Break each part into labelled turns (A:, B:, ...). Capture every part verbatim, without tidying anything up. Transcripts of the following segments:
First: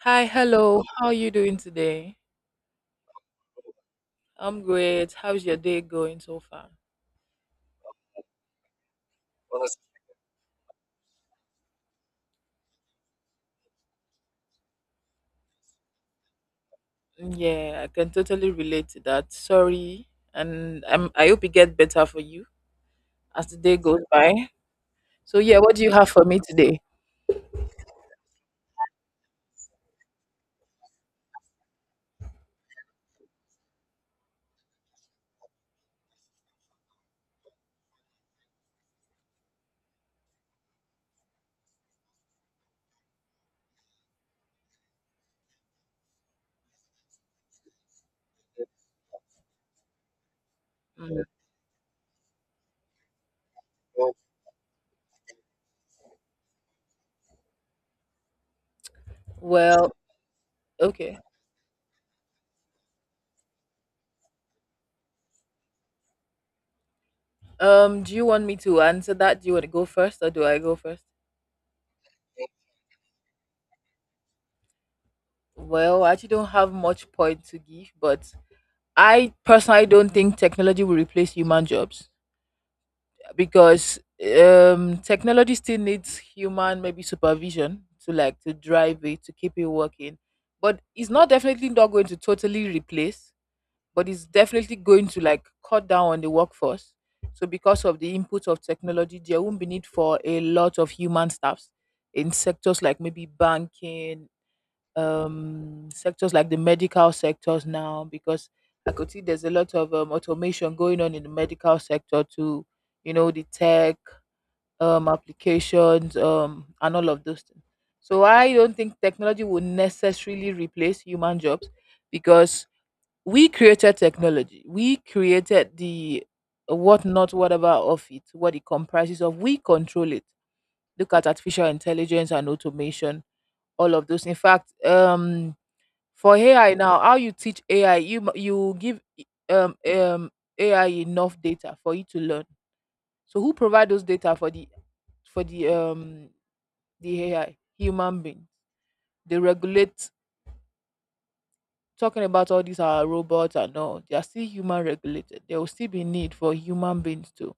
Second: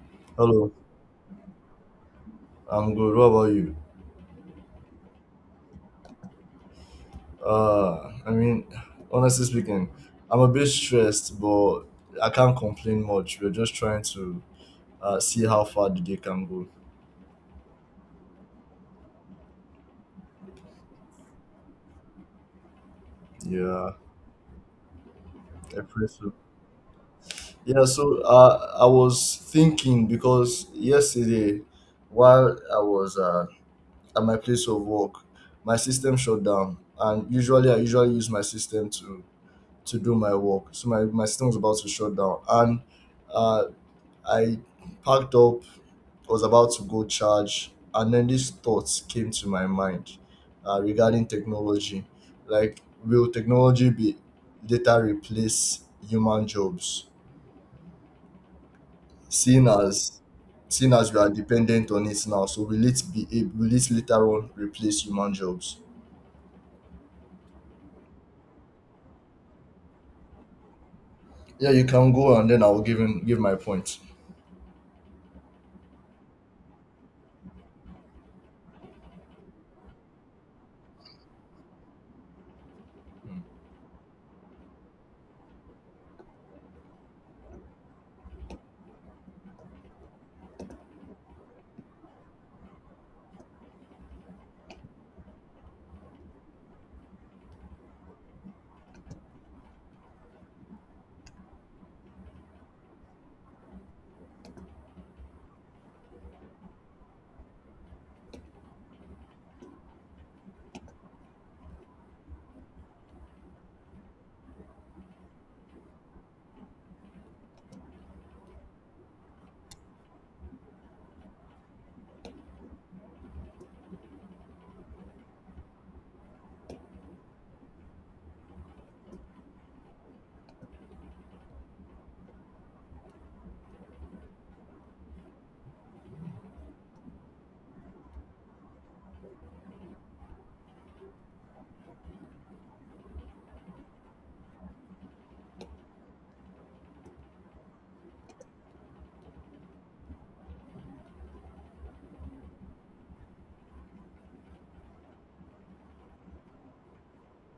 A: Hi,
B: Hello,
A: hello. How are you doing today?
B: I'm good. What about you?
A: I'm great. How's your day going so far?
B: Uh, I mean, honestly speaking, I'm a bit stressed, but I can't complain much. We're just trying to uh, see how far the day can go.
A: Yeah, I can totally relate to that. Sorry, and I'm. I hope it gets better for you as the day
B: Yeah,
A: goes by. So yeah, what
B: I
A: do you
B: pray
A: have for
B: so.
A: me today?
B: Yeah, so uh, I was thinking because yesterday, while I was uh, at my place of work, my system shut down, and usually I usually use my system to to do my work. So my my system was about to shut down, and uh, I packed up. I was about to go charge, and then these thoughts came to my mind uh,
A: Mm.
B: regarding technology. Like, will technology be later replace human jobs? Seeing
A: Well,
B: as Seeing as we
A: okay.
B: are dependent on it now, so will it be ab- will it later on replace human jobs?
A: Um, do you want me to answer that? Do you want to go first, or do I go first?
B: Yeah, you can go, and then I will give him give my point.
A: Well, I actually don't have much point to give, but I personally don't think technology will replace human jobs
B: Hmm.
A: because um technology still needs human maybe supervision to like to drive it to keep it working, but it's not, definitely not going to totally replace, but it's definitely going to like cut down on the workforce. So because of the input of technology, there won't be need for a lot of human staffs in sectors like maybe banking, um, sectors like the medical sectors now because I could see there's a lot of um, automation going on in the medical sector to, you know, the tech um, applications um, and all of those things. So I don't think technology will necessarily replace human jobs because we created technology. We created the what not whatever of it, what it comprises of. We control it. Look at artificial intelligence and automation, all of those. In fact, um, for A I now, how you teach A I, you mu- you give i- um um A I enough data for it to learn. So who provide those data for the for the um the A I? Human beings. They regulate, talking about all these are robots and all, they are still human regulated. There will still be need for human beings too.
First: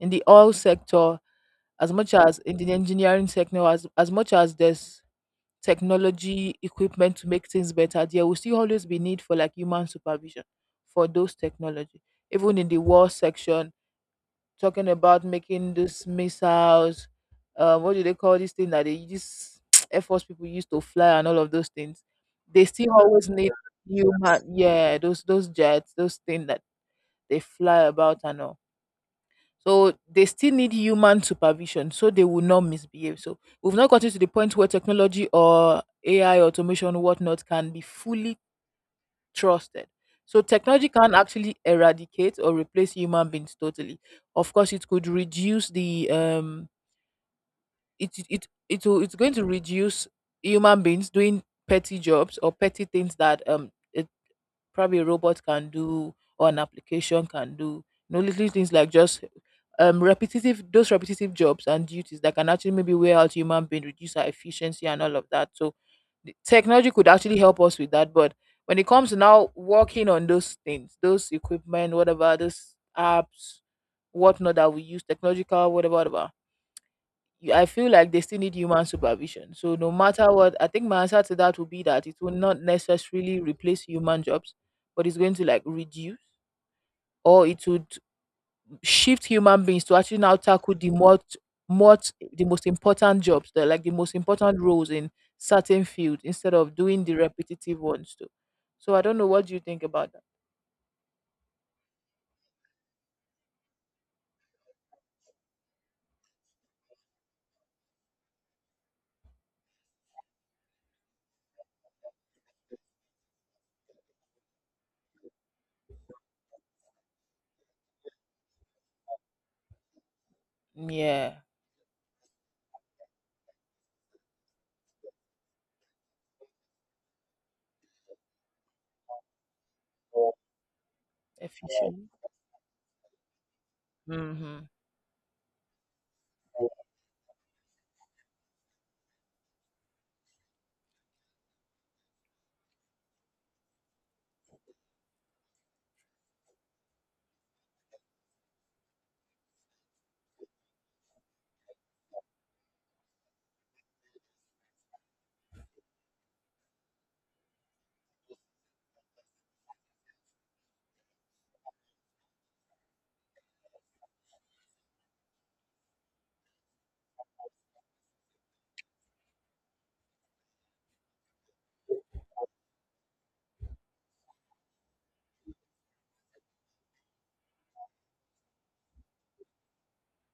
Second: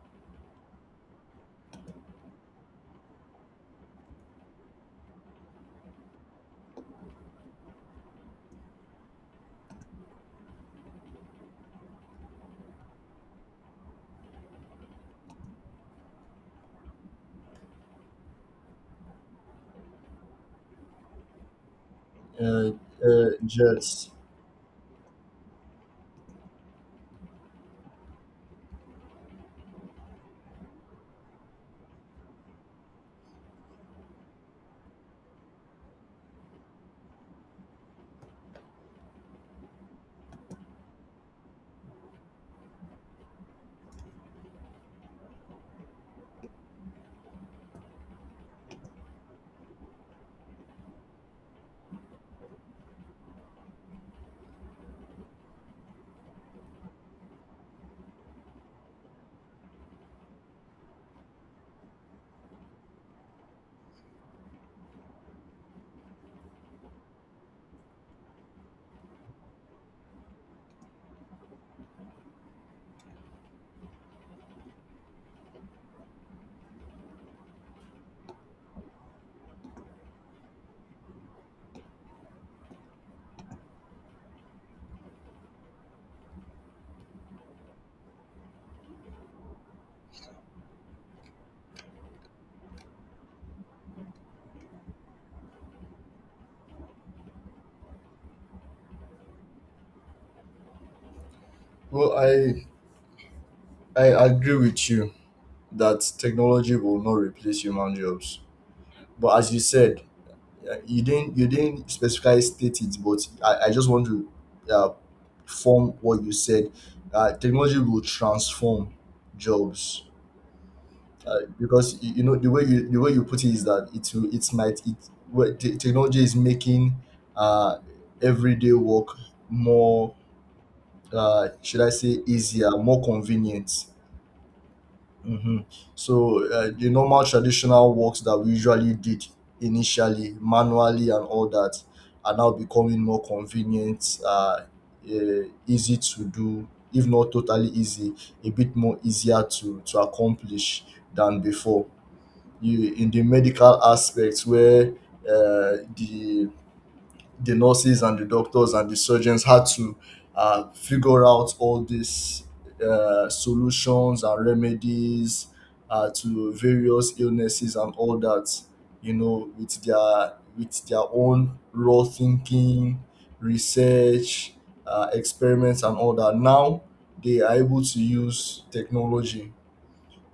A: In the oil sector, as much as in the engineering sector, as as much as there's technology equipment to make things better, there will still always be need for like human supervision for those technology, even in the war section, talking about making these missiles, um, what do they call this thing that they use air force people used to fly and all of those things. They
B: Uh,
A: still
B: uh,
A: always need
B: Jets.
A: human, yeah, those those jets, those things that they fly about and all, so they still need human supervision so they will not misbehave. So we've not gotten to the point where technology or A I automation whatnot can be fully trusted. So technology can't actually eradicate or replace human beings totally. Of course, it could reduce the um it it it will, it's going to reduce human beings doing petty jobs or petty things that um probably a robot can do or an application can do. You know, little things like just um repetitive, those repetitive jobs and duties that can actually maybe wear out human being, reduce our efficiency and all of that. So the technology could actually help us with that. But when it comes to now working on those things, those equipment, whatever, those apps, whatnot that we use, technological, whatever, whatever, you- I feel like they still need human supervision. So no matter what, I think my answer to that would be that it will not necessarily replace human jobs, but it's going to like reduce, or it would shift human beings to actually now tackle the more, more the most important jobs, the like the most important roles in certain fields, instead of doing the repetitive ones too. So I don't know, what do you think about that?
B: Well, I I agree with you that technology will not replace human jobs. But as you said, Uh, you didn't you didn't specifically state it, but I, I just want to uh, form what you said. Uh, technology will transform jobs uh,
A: Yeah,
B: because you, you know the way you the way you put it is that it will it might it well, te- technology is making uh, everyday work more, uh, should I
A: efficient.
B: say easier, more convenient.
A: Hmm.
B: Mhm. So uh, the normal traditional works that we usually did initially manually and all that are now becoming more convenient, uh, uh, easy to do, if not totally easy, a bit more easier to, to accomplish than before. You, in the medical aspect where uh, the the nurses and the doctors and the surgeons had to uh, figure out all these uh, solutions and remedies uh, to various illnesses and all that, you know, with their with their own raw thinking, research, uh, experiments and all that, now they are able to use technology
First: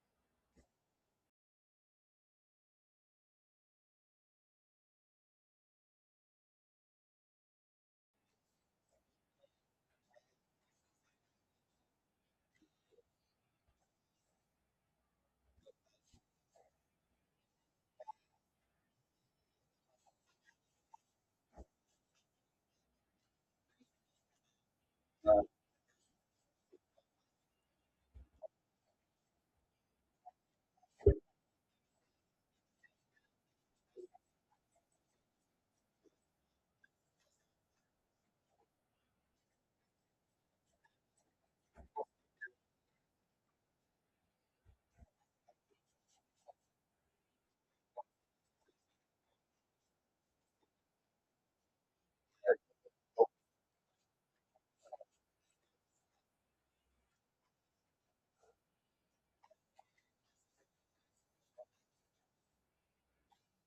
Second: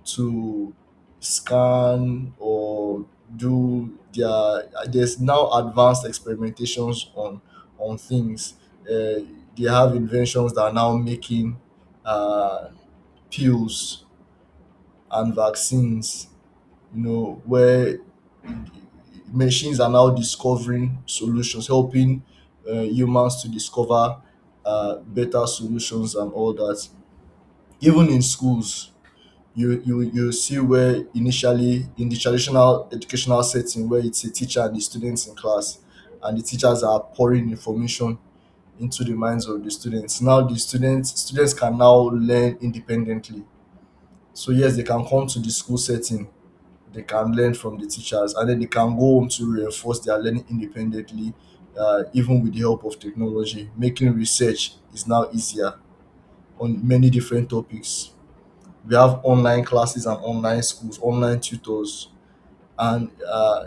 B: to scan or do their, there's now advanced experimentations on on things. uh, they have inventions that are now making uh, pills and vaccines, you know, where machines are now discovering solutions, helping uh, humans to discover uh, better solutions and all that. Even in schools, you you you see where initially in the traditional educational setting where it's a teacher and the students in class, and the teachers are pouring information into the minds of the students, now the students students can now learn independently. So yes, they can come to the school setting, they can learn from the teachers, and then they can go home to reinforce their learning independently. Uh, even with the help of technology, making research is now easier on many different topics. We have online classes and online schools, online tutors, and uh,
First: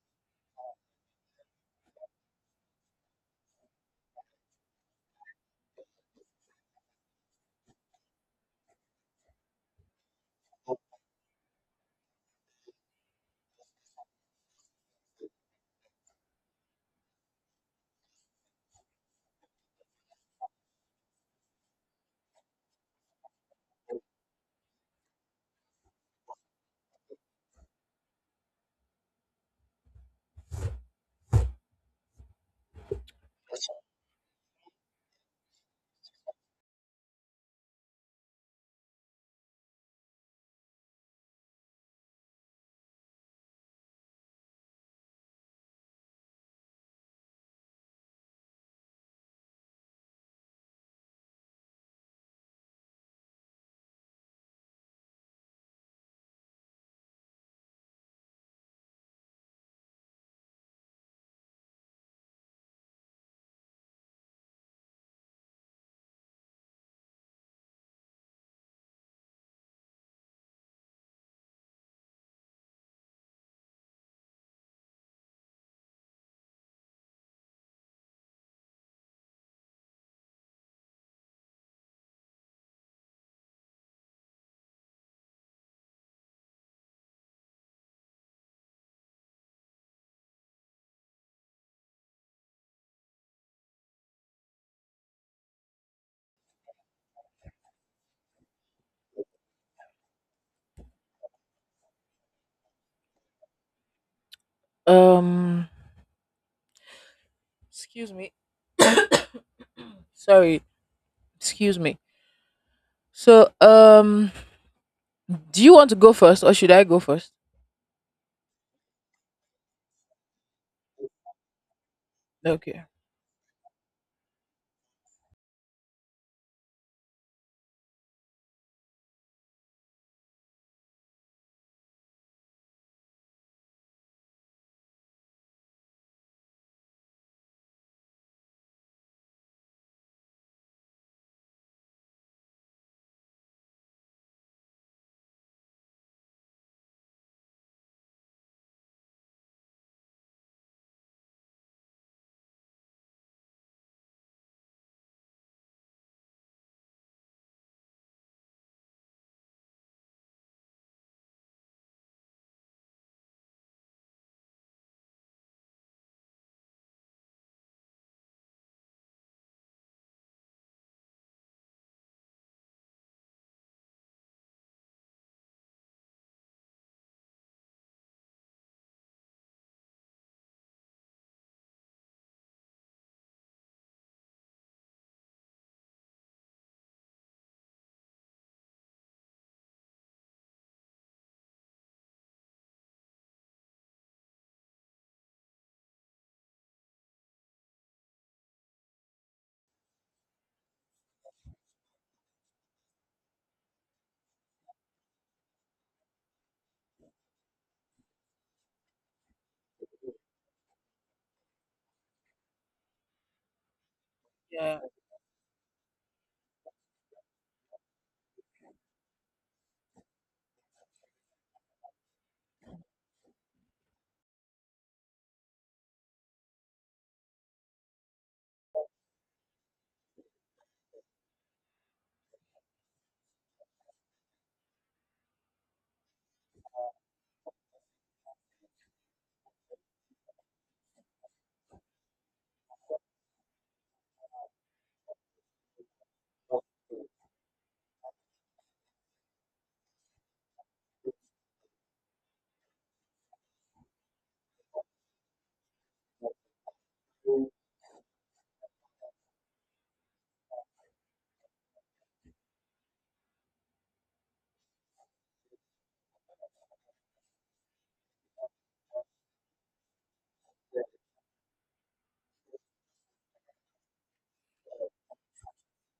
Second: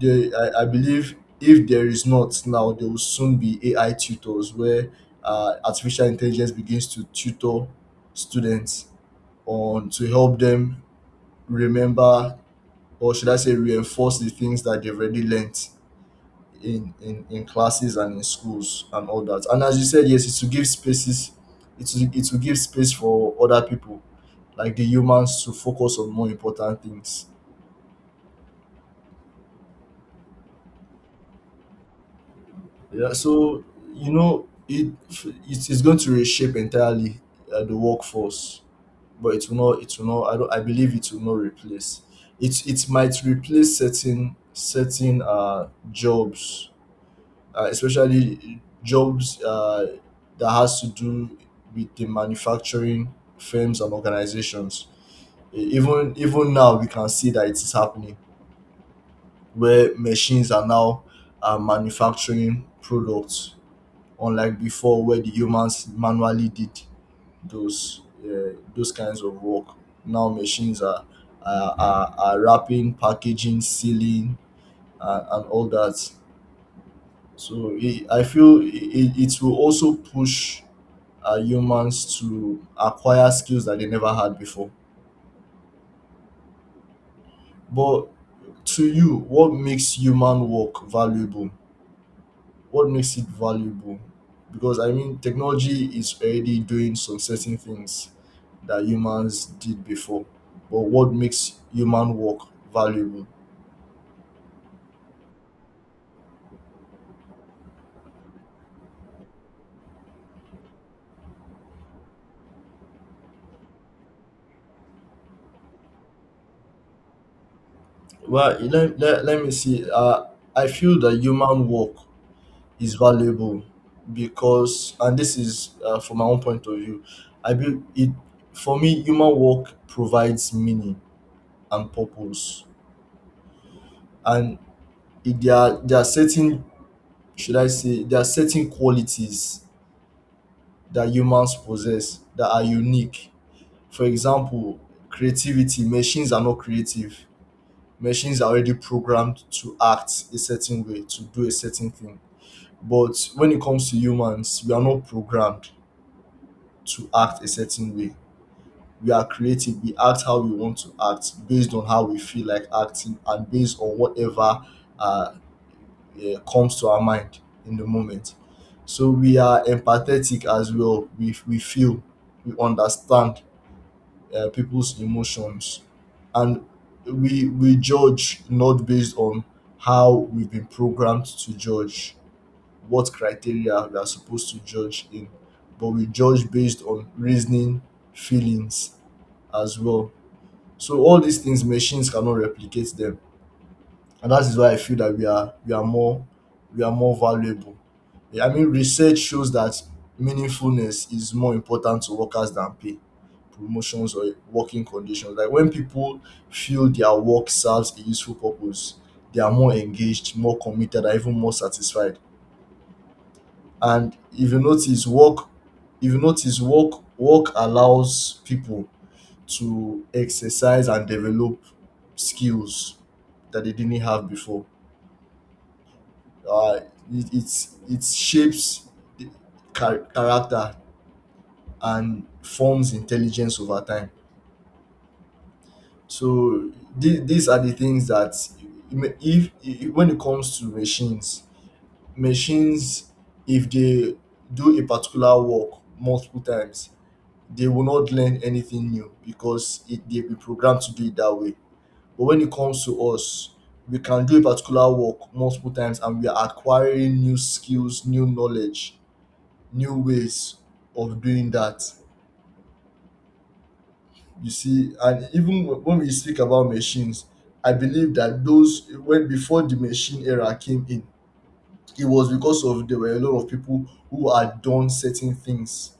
B: they, I, I believe if there is not now, there will soon be A I tutors where uh, artificial intelligence begins to tutor students on to help them remember, or should I say reinforce the things that they've already learnt in, in in classes and in schools and all that. And as you said, yes, it will give spaces, it will, it will give space for other people, like the humans, to focus on more important things. Yeah, so you know, it it is going to reshape entirely uh, the workforce, but it will not. It will not. I don't. I believe it will not replace. It it might replace certain certain uh jobs, uh, especially jobs uh, that has to do with the manufacturing firms and organizations. E- Even even now, we can see that it is happening where machines are now uh, manufacturing products, unlike before where the humans manually did those uh, those kinds of work. Now machines are are, are, are wrapping, packaging, sealing, uh, and all that. So it, I feel it, it it will also push uh, humans to acquire skills that they never had before. But to you, what makes human work valuable? What makes it valuable? Because I mean, technology is already doing some certain things that humans did before. But what makes human work valuable?
A: Um, Excuse me. Sorry, excuse me. So um do you want to go first or should I go first?
B: Well, let, let, let me see. Uh, I feel that human work
A: Okay.
B: is valuable because, and this is uh, from my own point of view, I believe it, for me, human work provides meaning and purpose, and it, there are there are certain, should I say, there are certain qualities that humans possess that are unique. For example, creativity. Machines are not creative. Machines are already programmed to act a certain way, to do a certain thing. But when it comes to humans, we are not programmed to act a certain way. We are creative. We act how we want to act based on how we feel like acting and based on whatever uh, eh, comes to our mind in the moment. So we are empathetic as well. We, we feel, we understand uh, people's emotions. And we we judge not based on how we've been programmed to judge, what criteria we are supposed to judge in, but we judge based on reasoning, feelings as well. So all these things machines cannot replicate them. And that is why I feel that we are we are more, we are more valuable. Yeah, I mean research shows that meaningfulness is more important to workers than pay, promotions or working conditions. Like when people feel their work serves a useful purpose, they are more engaged, more committed, and even more satisfied. And if you
A: Yeah.
B: notice work if you notice work, work allows people to exercise and develop skills that they didn't have before. Uh, it, it's it shapes the char- character and forms intelligence over time. So th- these are the things that if, if when it comes to machines, machines, if they do a particular work multiple times, they will not learn anything new because it, they've been programmed to do it that way. But when it comes to us, we can do a particular work multiple times and we are acquiring new skills, new knowledge, new ways of doing that. You see, and even wh- when we speak about machines, I believe that those, when before the machine era came in, it was because of there were a lot of people who had done certain things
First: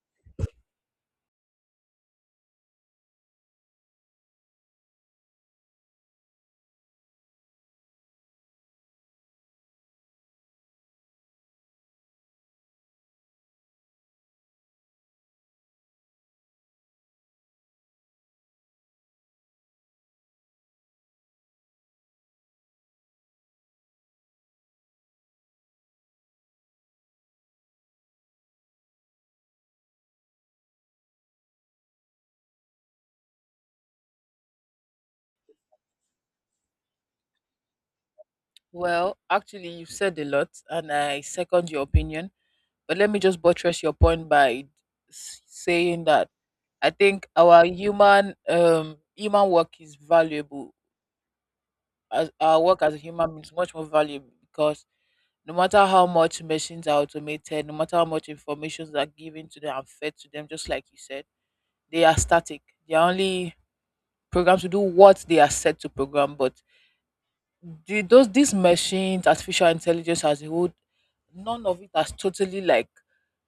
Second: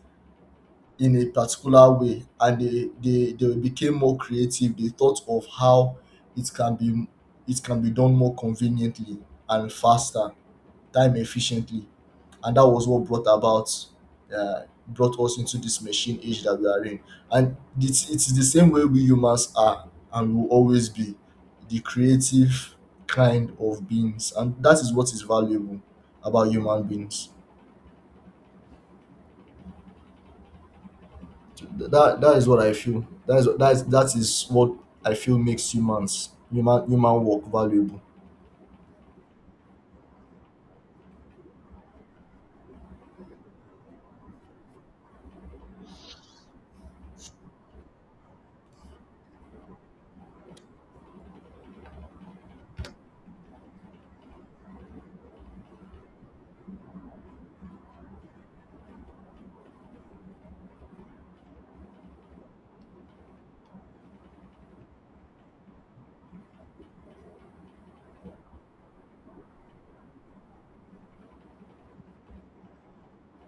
B: in a particular way, and they they they became more creative. They thought of how it can be it can be done more conveniently and faster, time efficiently. And that was what brought about, uh, brought us into this machine age that we are in. And it's, it's the same way we humans are and will always be the creative kind of beings, and that is what is valuable about human beings. Th- that that is what I feel. That is that is that is what I feel makes humans human human work valuable.
A: Well, actually, you said a lot, and I second your opinion. But let me just buttress your point by s- saying that I think our human um human work is valuable. As our work as a human being is much more valuable because no matter how much machines are automated, no matter how much information are given to them and fed to them, just like you said, they are static. They are only programmed to do what they are set to program, but the, those these machines, artificial intelligence as a whole, none of it has totally like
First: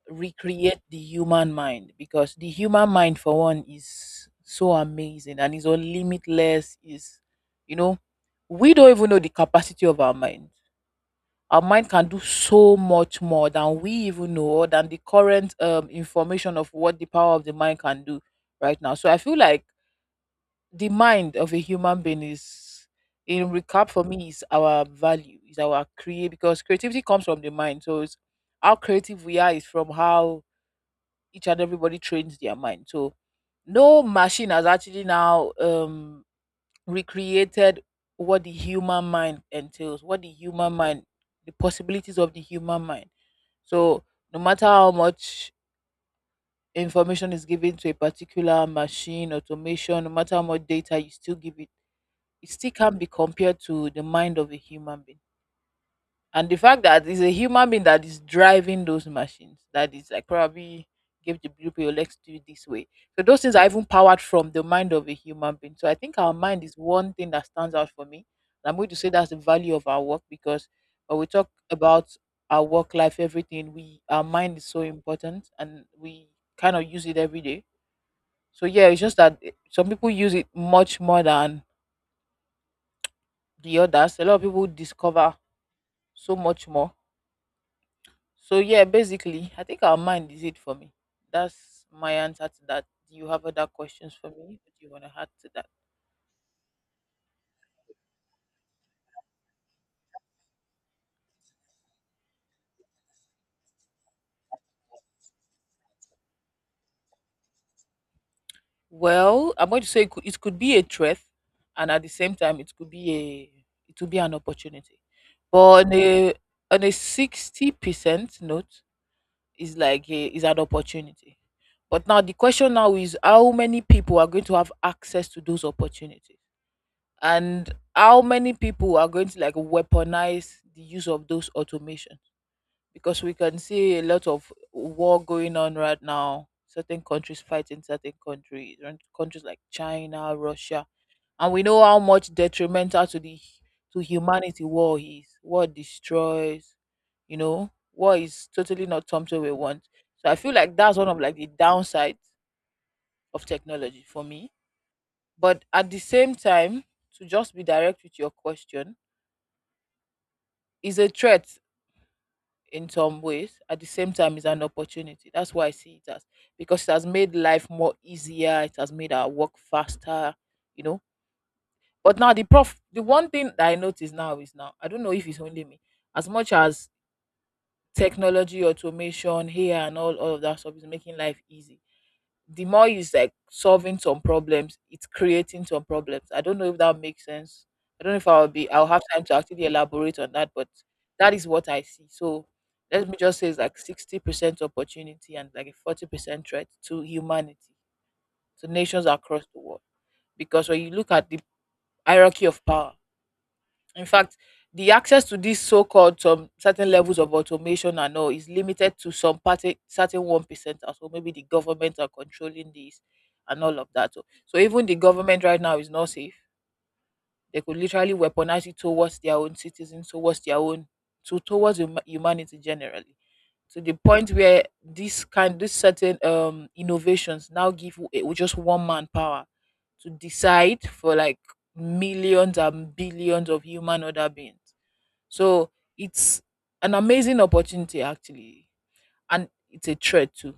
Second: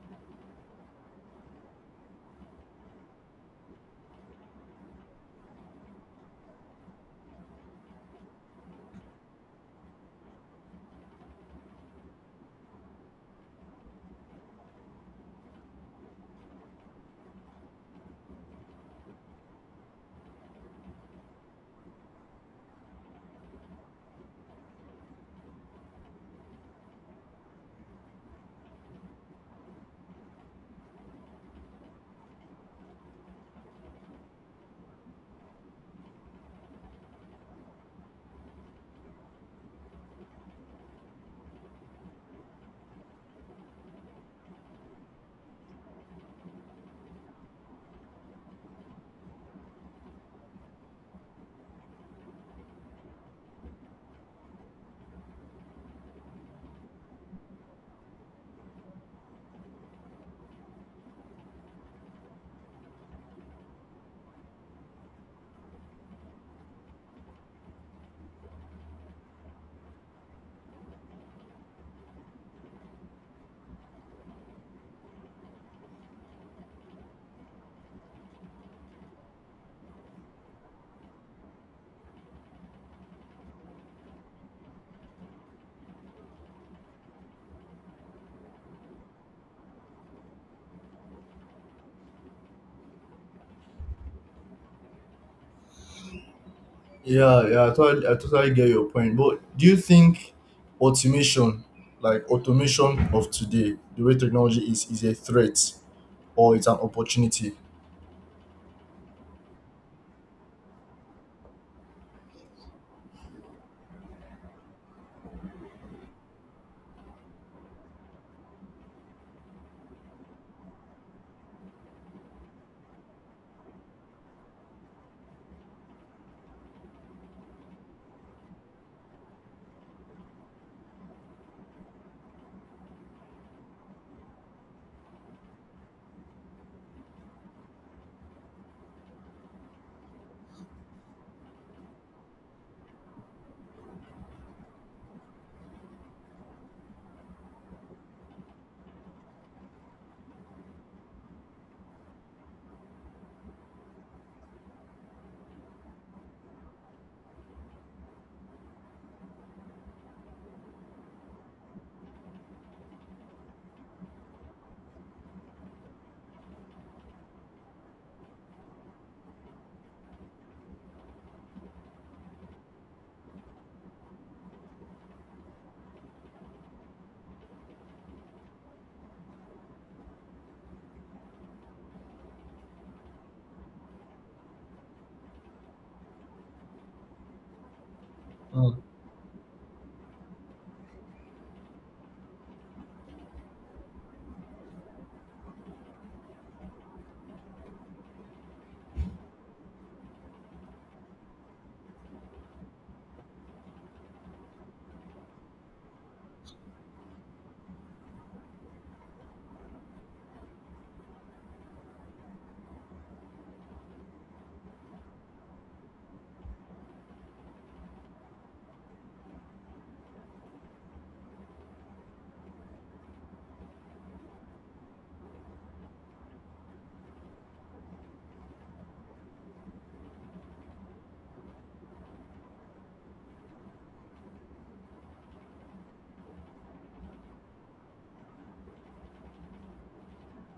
A: recreate the human mind, because the human mind for one is so amazing and is all limitless. Is, you know, we don't even know the capacity of our mind. Our mind can do so much more than we even know, or than the current um, information of what the power of the mind can do right now. So I feel like the mind of a human being is, in recap for me, is our value, is our create, because creativity comes from the mind, so it's how creative we are is from how each and everybody trains their mind. So no machine has actually now um recreated what the human mind entails, what the human mind, the possibilities of the human mind. So no matter how much information is given to a particular machine automation, no matter how much data you still give it, it still can't be compared to the mind of a human being. And the fact that it's a human being that is driving those machines, that is like probably give the blueprint, "Oh, let's do it this way." So those things are even powered from the mind of a human being. So I think our mind is one thing that stands out for me. And I'm going to say that's the value of our work, because when we talk about our work life, everything, we, our mind is so important, and we kind of use it every day. So yeah, it's just that eh, some people use it much more than the others. A lot of people discover so much more. So yeah, basically, I think our mind is it for me. That's my answer to that. Do you have other questions for me? What do you want to add to that?
B: Yeah, yeah, I totally, I totally get your point. But do you think automation, like automation of today, the way technology is, is a threat or it's an opportunity?
A: Well, I'm going to say it could, it could be a threat, and at the same time, it could be a, it would be an opportunity. But on a, on a sixty percent note, is like a, is an opportunity. But now the question now is how many people are going to have access to those opportunities, and how many people are going to like weaponize the use of those automation, because we can see a lot of war going on right now, certain countries fighting certain countries, and countries like China, Russia. And we know how much detrimental to the, to humanity war is. War destroys, you know. War is totally not something we want. So I feel like that's one of like the downsides of technology for me. But at the same time, to just be direct with your question, is a threat in some ways, at the same time it's an opportunity. That's why I see it as, because it has made life more easier, it has made our work faster, you know. But now the prof the one thing that I notice now is, now I don't know if it's only me, as much as technology automation here and all, all of that stuff is making life easy, the more you like solving some problems, it's creating some problems. I don't know if that makes sense. I don't know if I'll be
B: Mm.
A: I'll have time to actually elaborate on that, but that is what I see. So let me just say it's like sixty percent opportunity and like a forty percent threat to humanity, to nations across the world. Because when you look at the hierarchy of power, in fact, the access to these so-called some certain levels of automation and all is limited to some party certain one percenters, or so. Maybe the government are controlling this and all of that. So, so even the government right now is not safe. They could literally weaponize it towards their own citizens, towards their own, to towards hum- humanity generally. To the point where this kind, this certain um innovations now give w- eh, just one man power to decide for like millions and billions of human other beings. So it's an amazing opportunity actually, and it's a threat too.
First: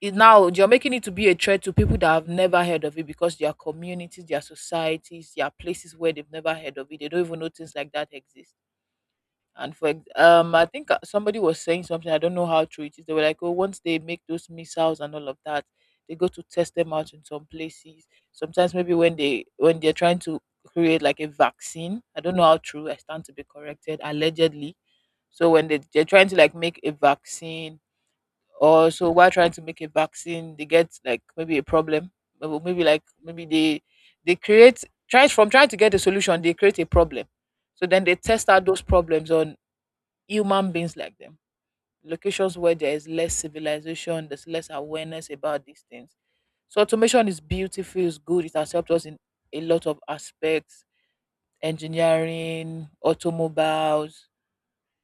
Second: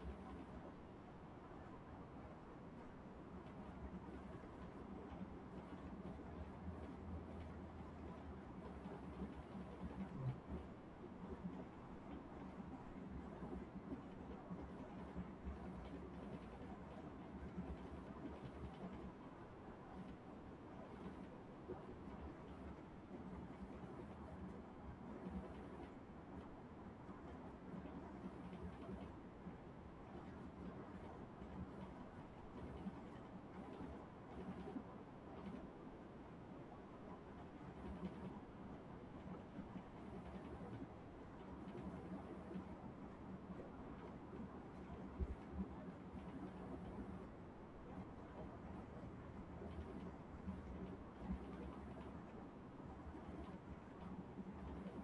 A: It, now you're making it to be a threat to people that have never heard of it, because their communities, their societies, their places where they've never heard of it, they don't even know things like that exist. And for ex- um, I think uh, somebody was saying something. I don't know how true it is. They were like, oh, once they make those missiles and all of that, they go to test them out in some places. Sometimes maybe when they when they're trying to create like a vaccine. I don't know how true. I stand to be corrected. Allegedly, so when they they're trying to like make a vaccine, or so while trying to make a vaccine, they get like maybe a problem, or maybe like maybe they they create try from trying to get a solution, they create a problem. So then they test out those problems on human beings like them, locations where there is less civilization, there's less awareness about these things. So automation is beautiful, it's good, it has helped us in a lot of aspects, engineering, automobiles,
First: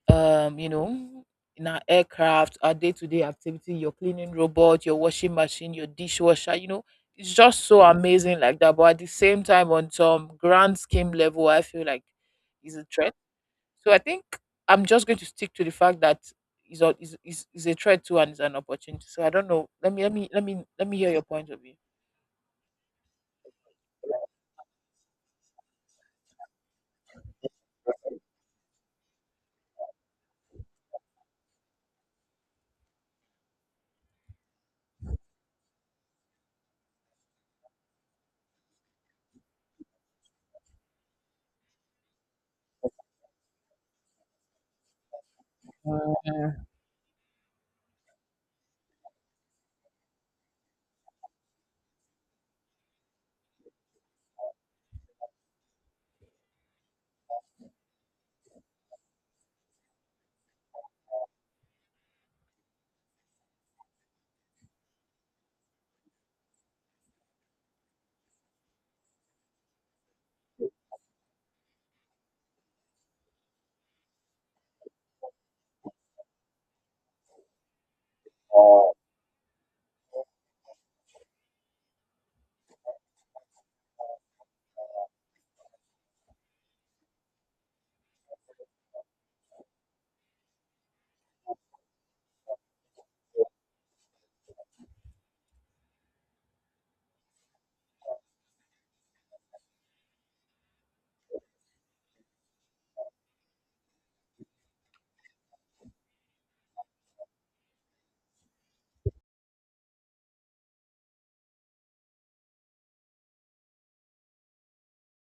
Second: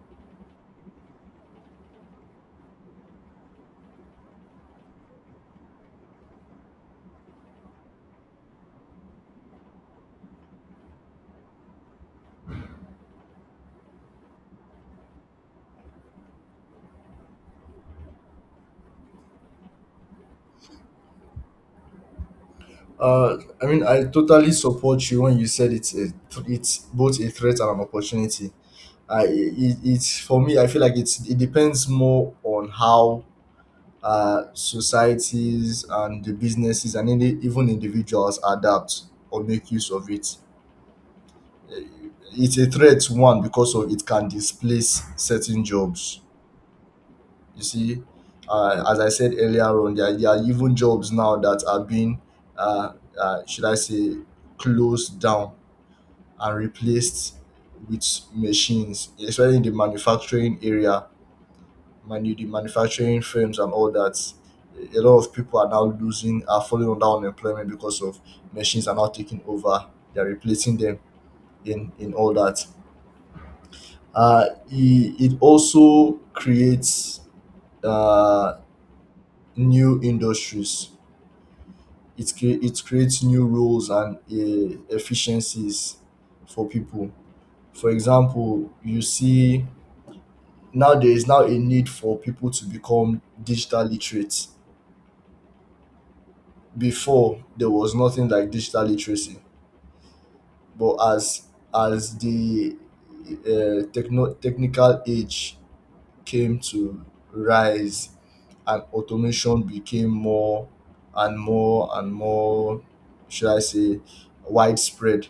A: um, you know, in our aircraft, our day to day activity, your cleaning robot, your washing machine, your dishwasher, you know, it's just so amazing like that. But at the same time, on some grand scheme level, I feel like is a threat. So I think I'm just going to stick to the fact that is a is, is, is a threat too and is an opportunity. So I don't know. Let me let me let me let me hear your point of view.
B: Uh, I mean, I totally support you when you said it's a, th- it's both a threat and an opportunity. I it, it's for me. I feel like it's it depends more on how uh, societies and the businesses and indi- even individuals adapt or make use of it. Uh, It's a threat one because of it can displace certain jobs. You see, uh, as I said earlier on, there, there are even jobs now that are being, uh, uh, should I say, closed down and replaced with machines, especially in the manufacturing area, manu- the manufacturing firms and all that. A lot of people are now losing, are falling under unemployment because of machines are now taking over. They're replacing them in, in all that. Uh, it, it also creates uh, new industries. It, cre- it creates new roles and uh, efficiencies for people. For example, you see now there is now a need for people to become digital literate. Before there was nothing like digital literacy, but as as the uh, techno- technical age came to rise and automation became more and more and more, should I say, widespread,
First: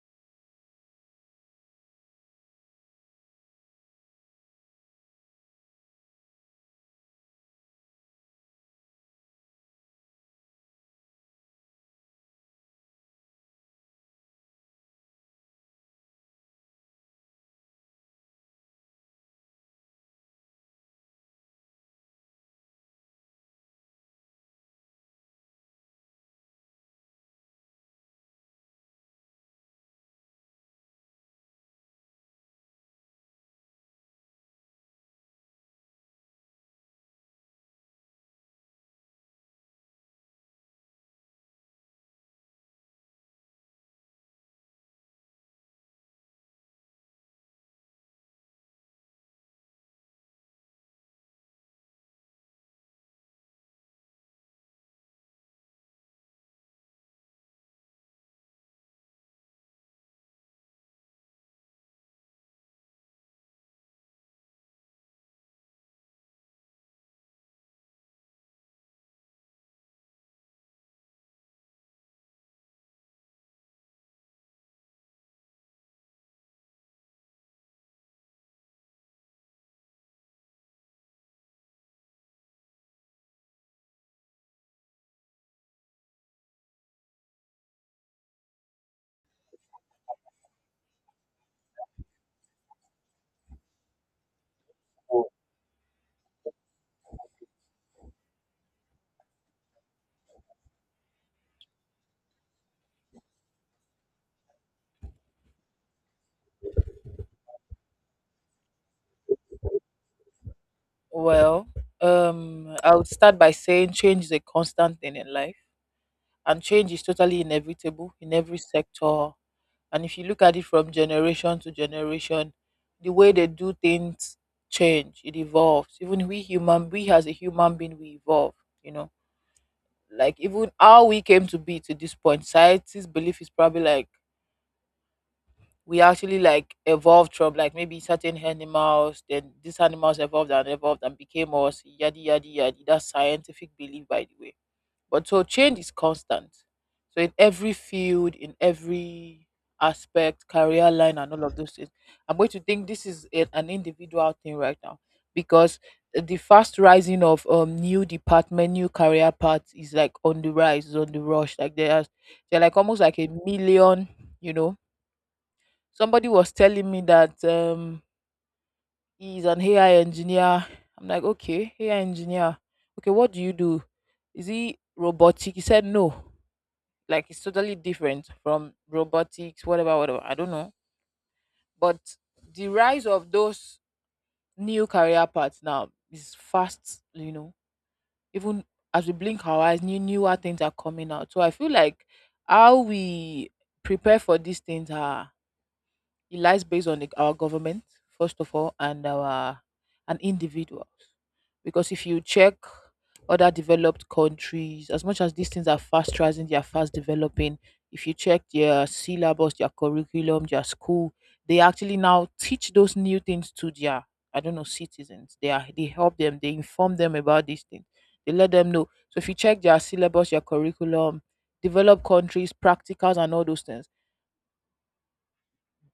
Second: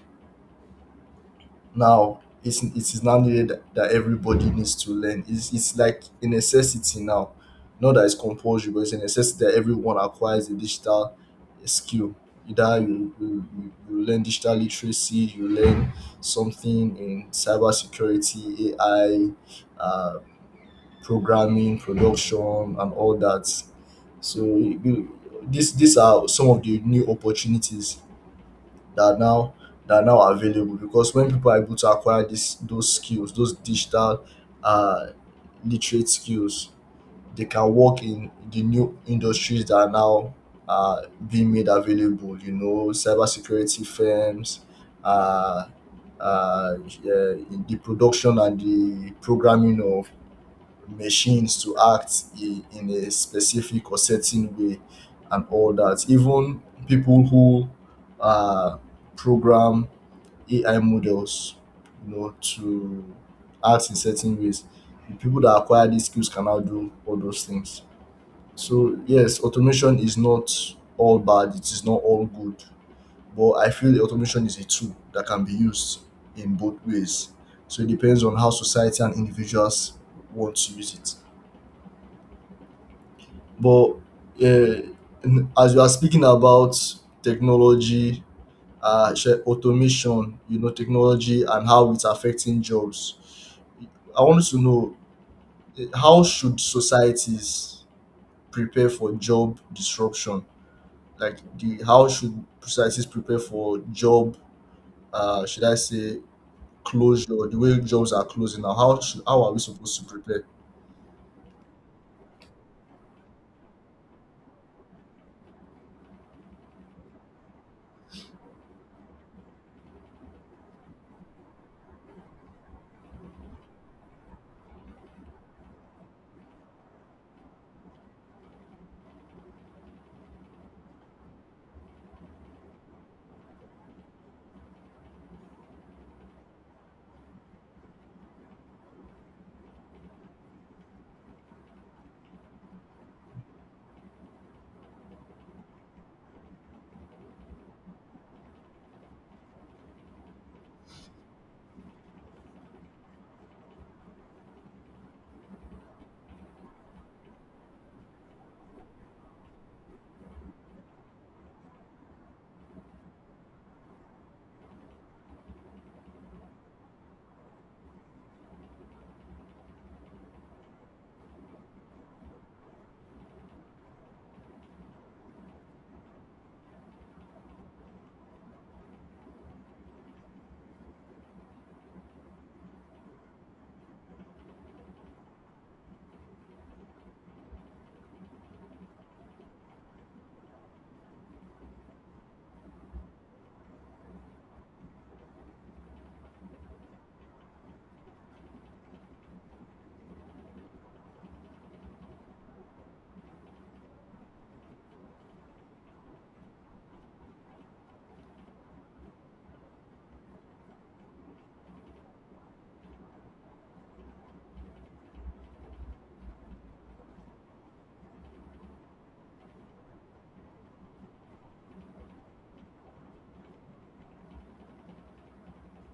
B: now it's it is now needed that everybody needs to learn. It's, it's like a necessity now. Not that it's compulsory, but it's a necessity that everyone acquires a digital skill. Either you, you, you you learn digital literacy, you learn something in cybersecurity, A I, uh, programming, production, and all that. So you- these these are some of the new opportunities that are now, that are now available. Because when people are able to acquire this those skills, those digital uh, literate skills, they can work in the new industries that are now uh, being made available, you know, cybersecurity firms, uh, uh, uh, in the production and the programming of machines to act i- in a specific or certain way and all that. Even people who uh, program A I models, you know, to act in certain ways, the people that acquire these skills cannot do all those things. So yes, automation is not all bad. It is not all good, but I feel the automation is a tool that can be used in both ways. So it depends on how society and individuals want to use it. But uh, in- as you are speaking about technology, uh, sh- automation, you know, technology and how it's affecting jobs, I wanted to know, eh, how should societies prepare for job disruption? Like the How should societies prepare for job? Uh, should I say closure? The way jobs are closing now, how should, how are we supposed to prepare?
A: Well, um, I would start by saying change is a constant thing in life. And change is totally inevitable in every sector. And if you look at it from generation to generation, the way they do things change, it evolves. Even we human, we as a human being, we evolve, you know. Like even how we came to be to this point, society's belief is probably like we actually like evolved from like maybe certain animals, then these animals evolved and evolved and became us, yadi yadi yadi. That's scientific belief by the way, but so change is constant. So in every field, in every aspect, career line, and all of those things, I'm going to think this is a, an individual thing right now because the fast rising of um new department, new career paths is like on the rise, is on the rush. Like there's they're like almost like a million. You know, somebody was telling me that um he's an A I engineer. I'm like, okay, A I engineer. Okay, what do you do? Is he robotic? He said no like it's totally different from robotics, whatever, whatever. I don't know. But the rise of those new career paths now is fast, you know. Even as we blink our eyes, new newer things are coming out. So I feel like how we prepare for these things are, it lies based on the, our government, first of all, and our and individuals. Because if you check other developed countries, as much as these things are fast rising, they are fast developing. If you check their syllabus, their curriculum, their school, they actually now teach those new things to their, I don't know, citizens. They are they help them, they inform them about these things. They let them know. So if you check their syllabus, their curriculum, developed countries, practicals and all those things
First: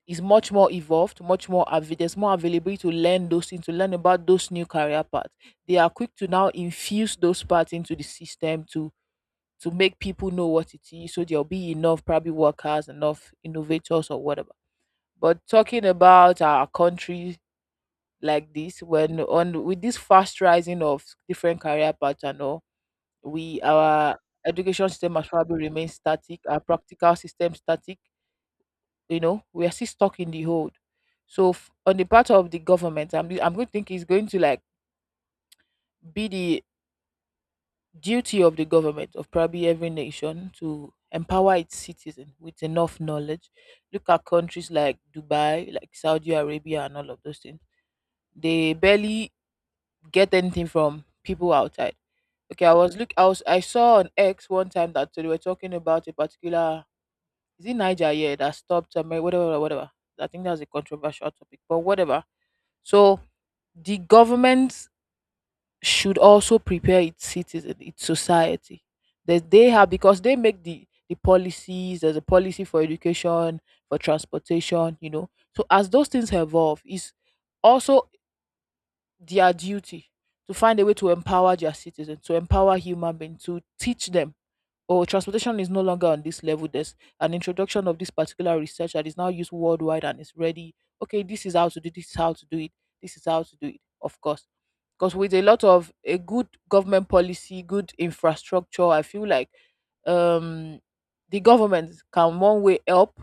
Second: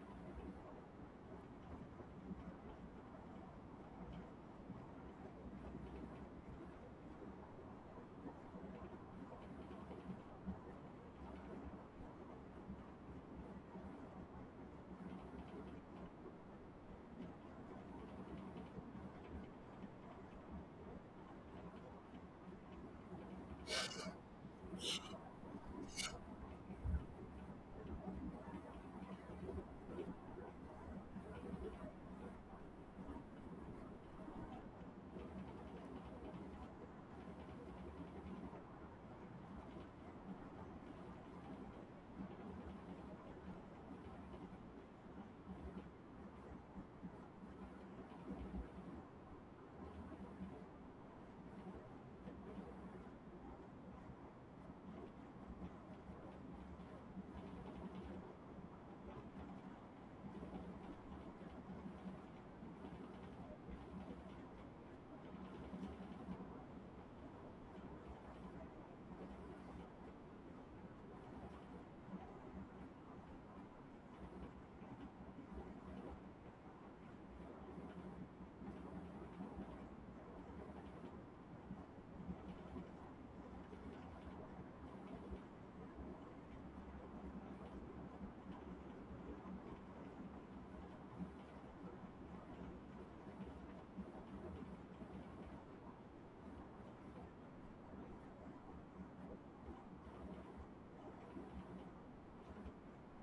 A: is much more evolved, much more avail- there's more availability to learn those things, to learn about those new career paths. They are quick to now infuse those parts into the system to to make people know what it is. So there'll be enough probably workers, enough innovators or whatever. But talking about our country like this, when on with this fast rising of different career paths and all, we our education system has probably remained static, our practical system static. You know, we are still stuck in the hold. So f- on the part of the government i'm, I'm going to think it's going to like be the duty of the government of probably every nation to empower its citizen with enough knowledge. Look at countries like Dubai, like Saudi Arabia and all of those things, they barely get anything from people outside. Okay, I was look I was I saw on X one time that they were talking about a particular, is it Niger, yeah, that stopped Amer- whatever whatever. I think that was a controversial topic, but whatever. So the government should also prepare its citizen, its society. That they have because they make the the policies. There's a policy for education, for transportation. You know, so as those things evolve, it's also their duty to find a way to empower their citizens, to empower human beings, to teach them or transportation is no longer on this level. There's an introduction of this particular research that is now used worldwide and is ready. Okay, this is how to do, this is how to do it. This is how to do it, of course. Because with a lot of a good government policy, good infrastructure, I feel like um the government can one way help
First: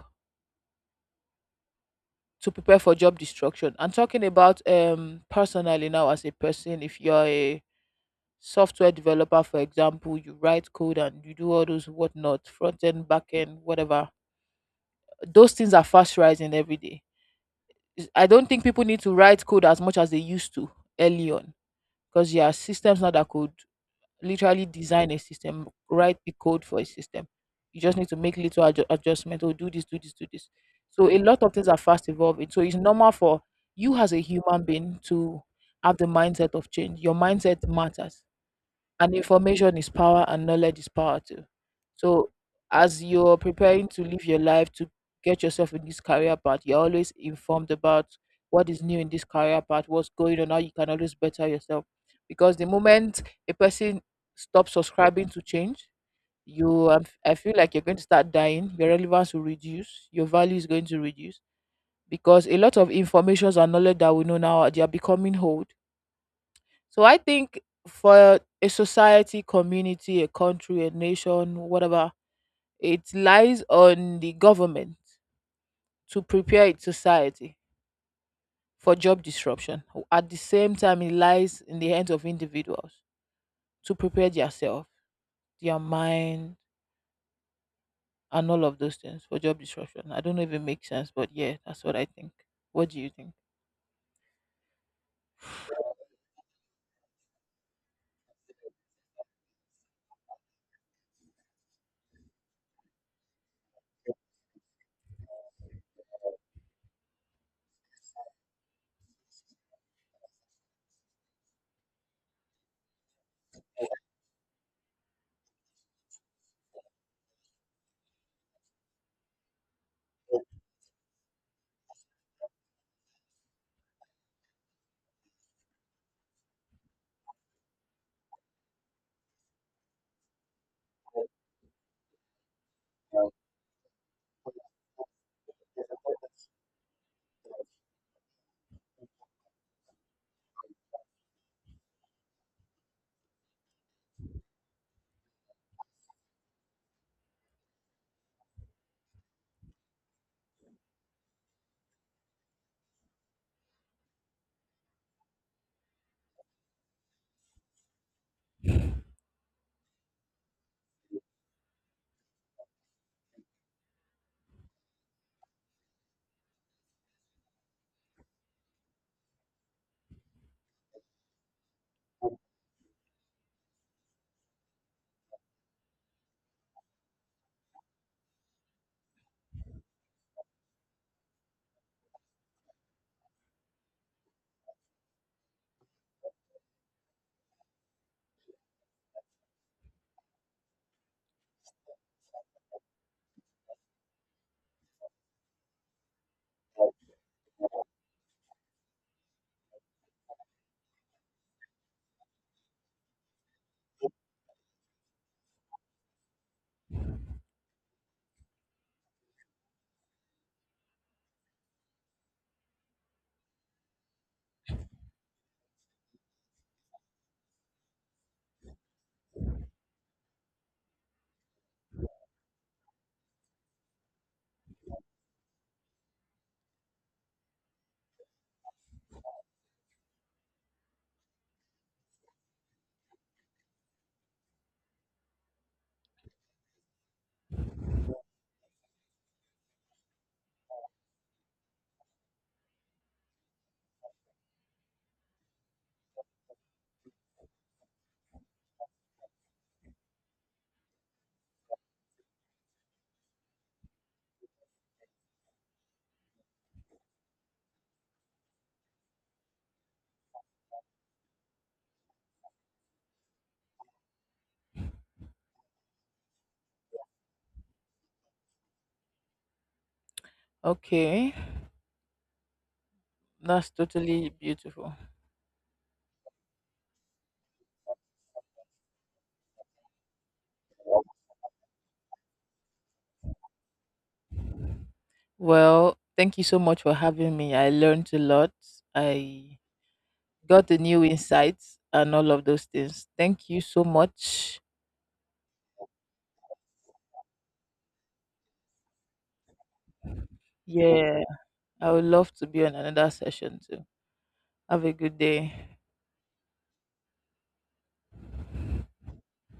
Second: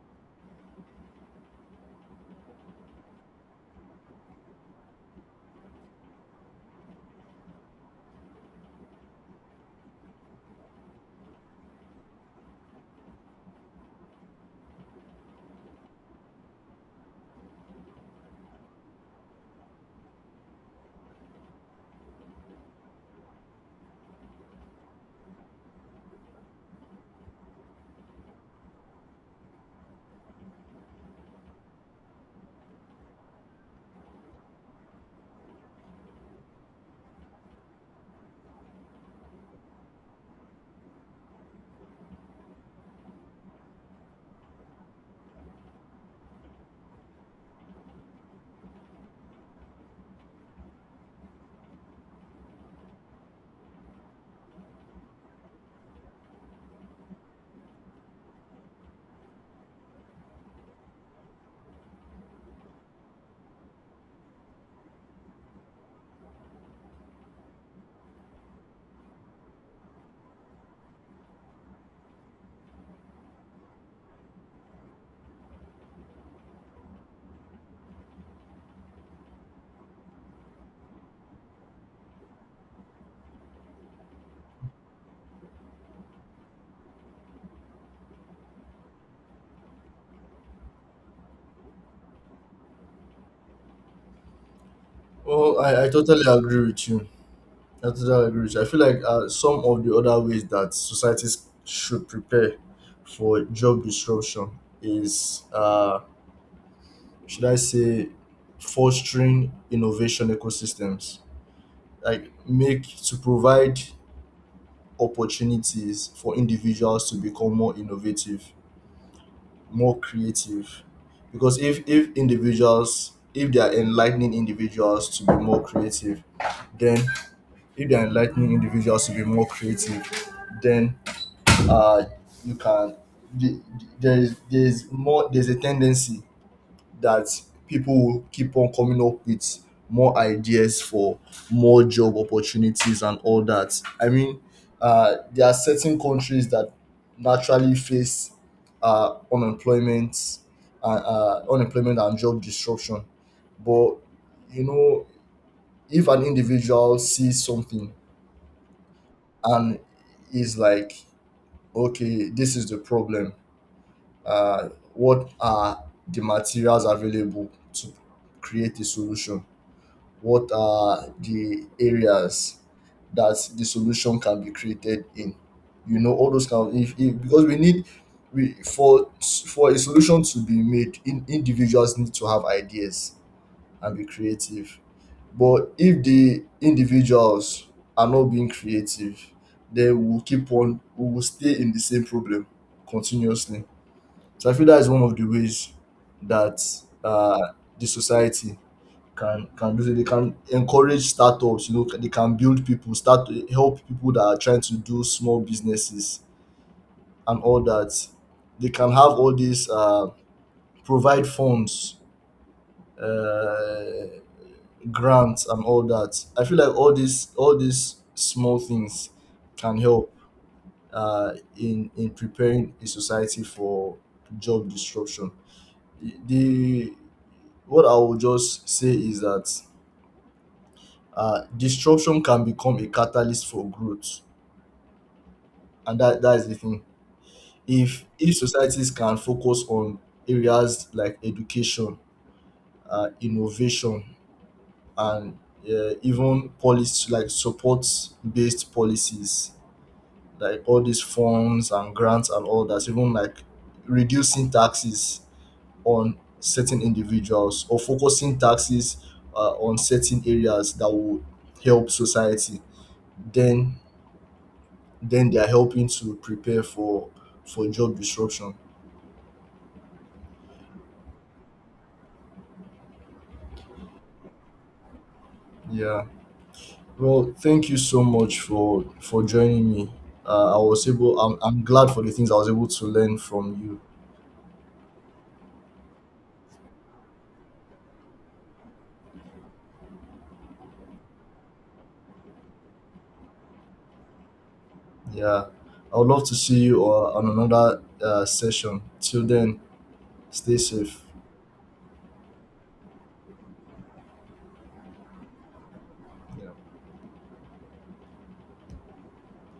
A: to prepare for job destruction. I'm talking about um personally now as a person, if you're a software developer, for example, you write code and you do all those whatnot, front end, back end, whatever, those things are fast rising every day. Is- I don't think people need to write code as much as they used to early on because there are systems now that could literally design a system, write the code for a system. You just need to make little adju- adjustment or do this, do this, do this. So a lot of things are fast evolving. So it's normal for you as a human being to have the mindset of change. Your mindset matters and information is power and knowledge is power too. So as you're preparing to live your life to get yourself in this career path, you're always informed about what is new in this career path, what's going on, how you can always better yourself. Because the moment a person stops subscribing to change, you um, I feel like you're going to start dying, your relevance will reduce, your value is going to reduce because a lot of informations and knowledge that we know now they are becoming old. So I think for a society, community, a country, a nation, whatever, it lies on the government to prepare its society for job disruption. At the same time, it lies in the hands of individuals to prepare themselves, their mind, and all of those things for job disruption. I don't know if it makes sense, but yeah, that's what I think. What do you think?
B: Well, I, I totally agree with you. I totally agree with you. I feel like uh, some of the other ways that societies should prepare for job disruption is, uh, should I say, fostering innovation ecosystems, like make to provide opportunities for individuals to become more innovative, more creative. Because if if individuals, if they are enlightening individuals to be more creative, then if they are enlightening individuals to be more creative, then uh, you can the- the- there is there's more there's a tendency that people will keep on coming up with more ideas for more job opportunities and all that. I mean, uh, there are certain countries that naturally face uh, unemployment, uh, uh, unemployment and job disruption, but you know, if an individual sees something and is like, okay, this is the problem, uh, what are the materials available to create a solution? What are the areas that the solution can be created in? You know, all those kind of. If, if Because we need, we for for a solution to be made, in, individuals need to have ideas and be creative. But if the individuals are not being creative, then we'll keep on we will stay in the same problem continuously. So I feel that is one of the ways that uh, the society can can do it. They can encourage startups. You know, they can build people, start help people that are trying to do small businesses and all that. They can have all these uh, provide funds, uh, grants, and all that. I feel like all these all these small things can help uh, in in preparing a society for job disruption. The What I will just say is that uh, disruption can become a catalyst for growth, and that that is the thing. If if societies can focus on areas like education, uh, innovation, and uh, even policy, like support based policies, like all these funds and grants and all that, even like reducing taxes on certain individuals or focusing taxes uh, on certain areas that will help society, then then they are helping to prepare for for job disruption.
A: Okay, that's totally beautiful.
B: Yeah. Well, thank you so much for for joining me. Uh, I was able. I'm I'm glad for the things I was able to learn from you.
A: Well, thank you so much for having me. I learned a lot. I got a new insight and all of those things. Thank you so much.
B: Yeah. I would love to see you uh, on another uh, session. Till then, stay safe.
A: Yeah, I would love to be on another session too. Have a good day.
B: Yeah.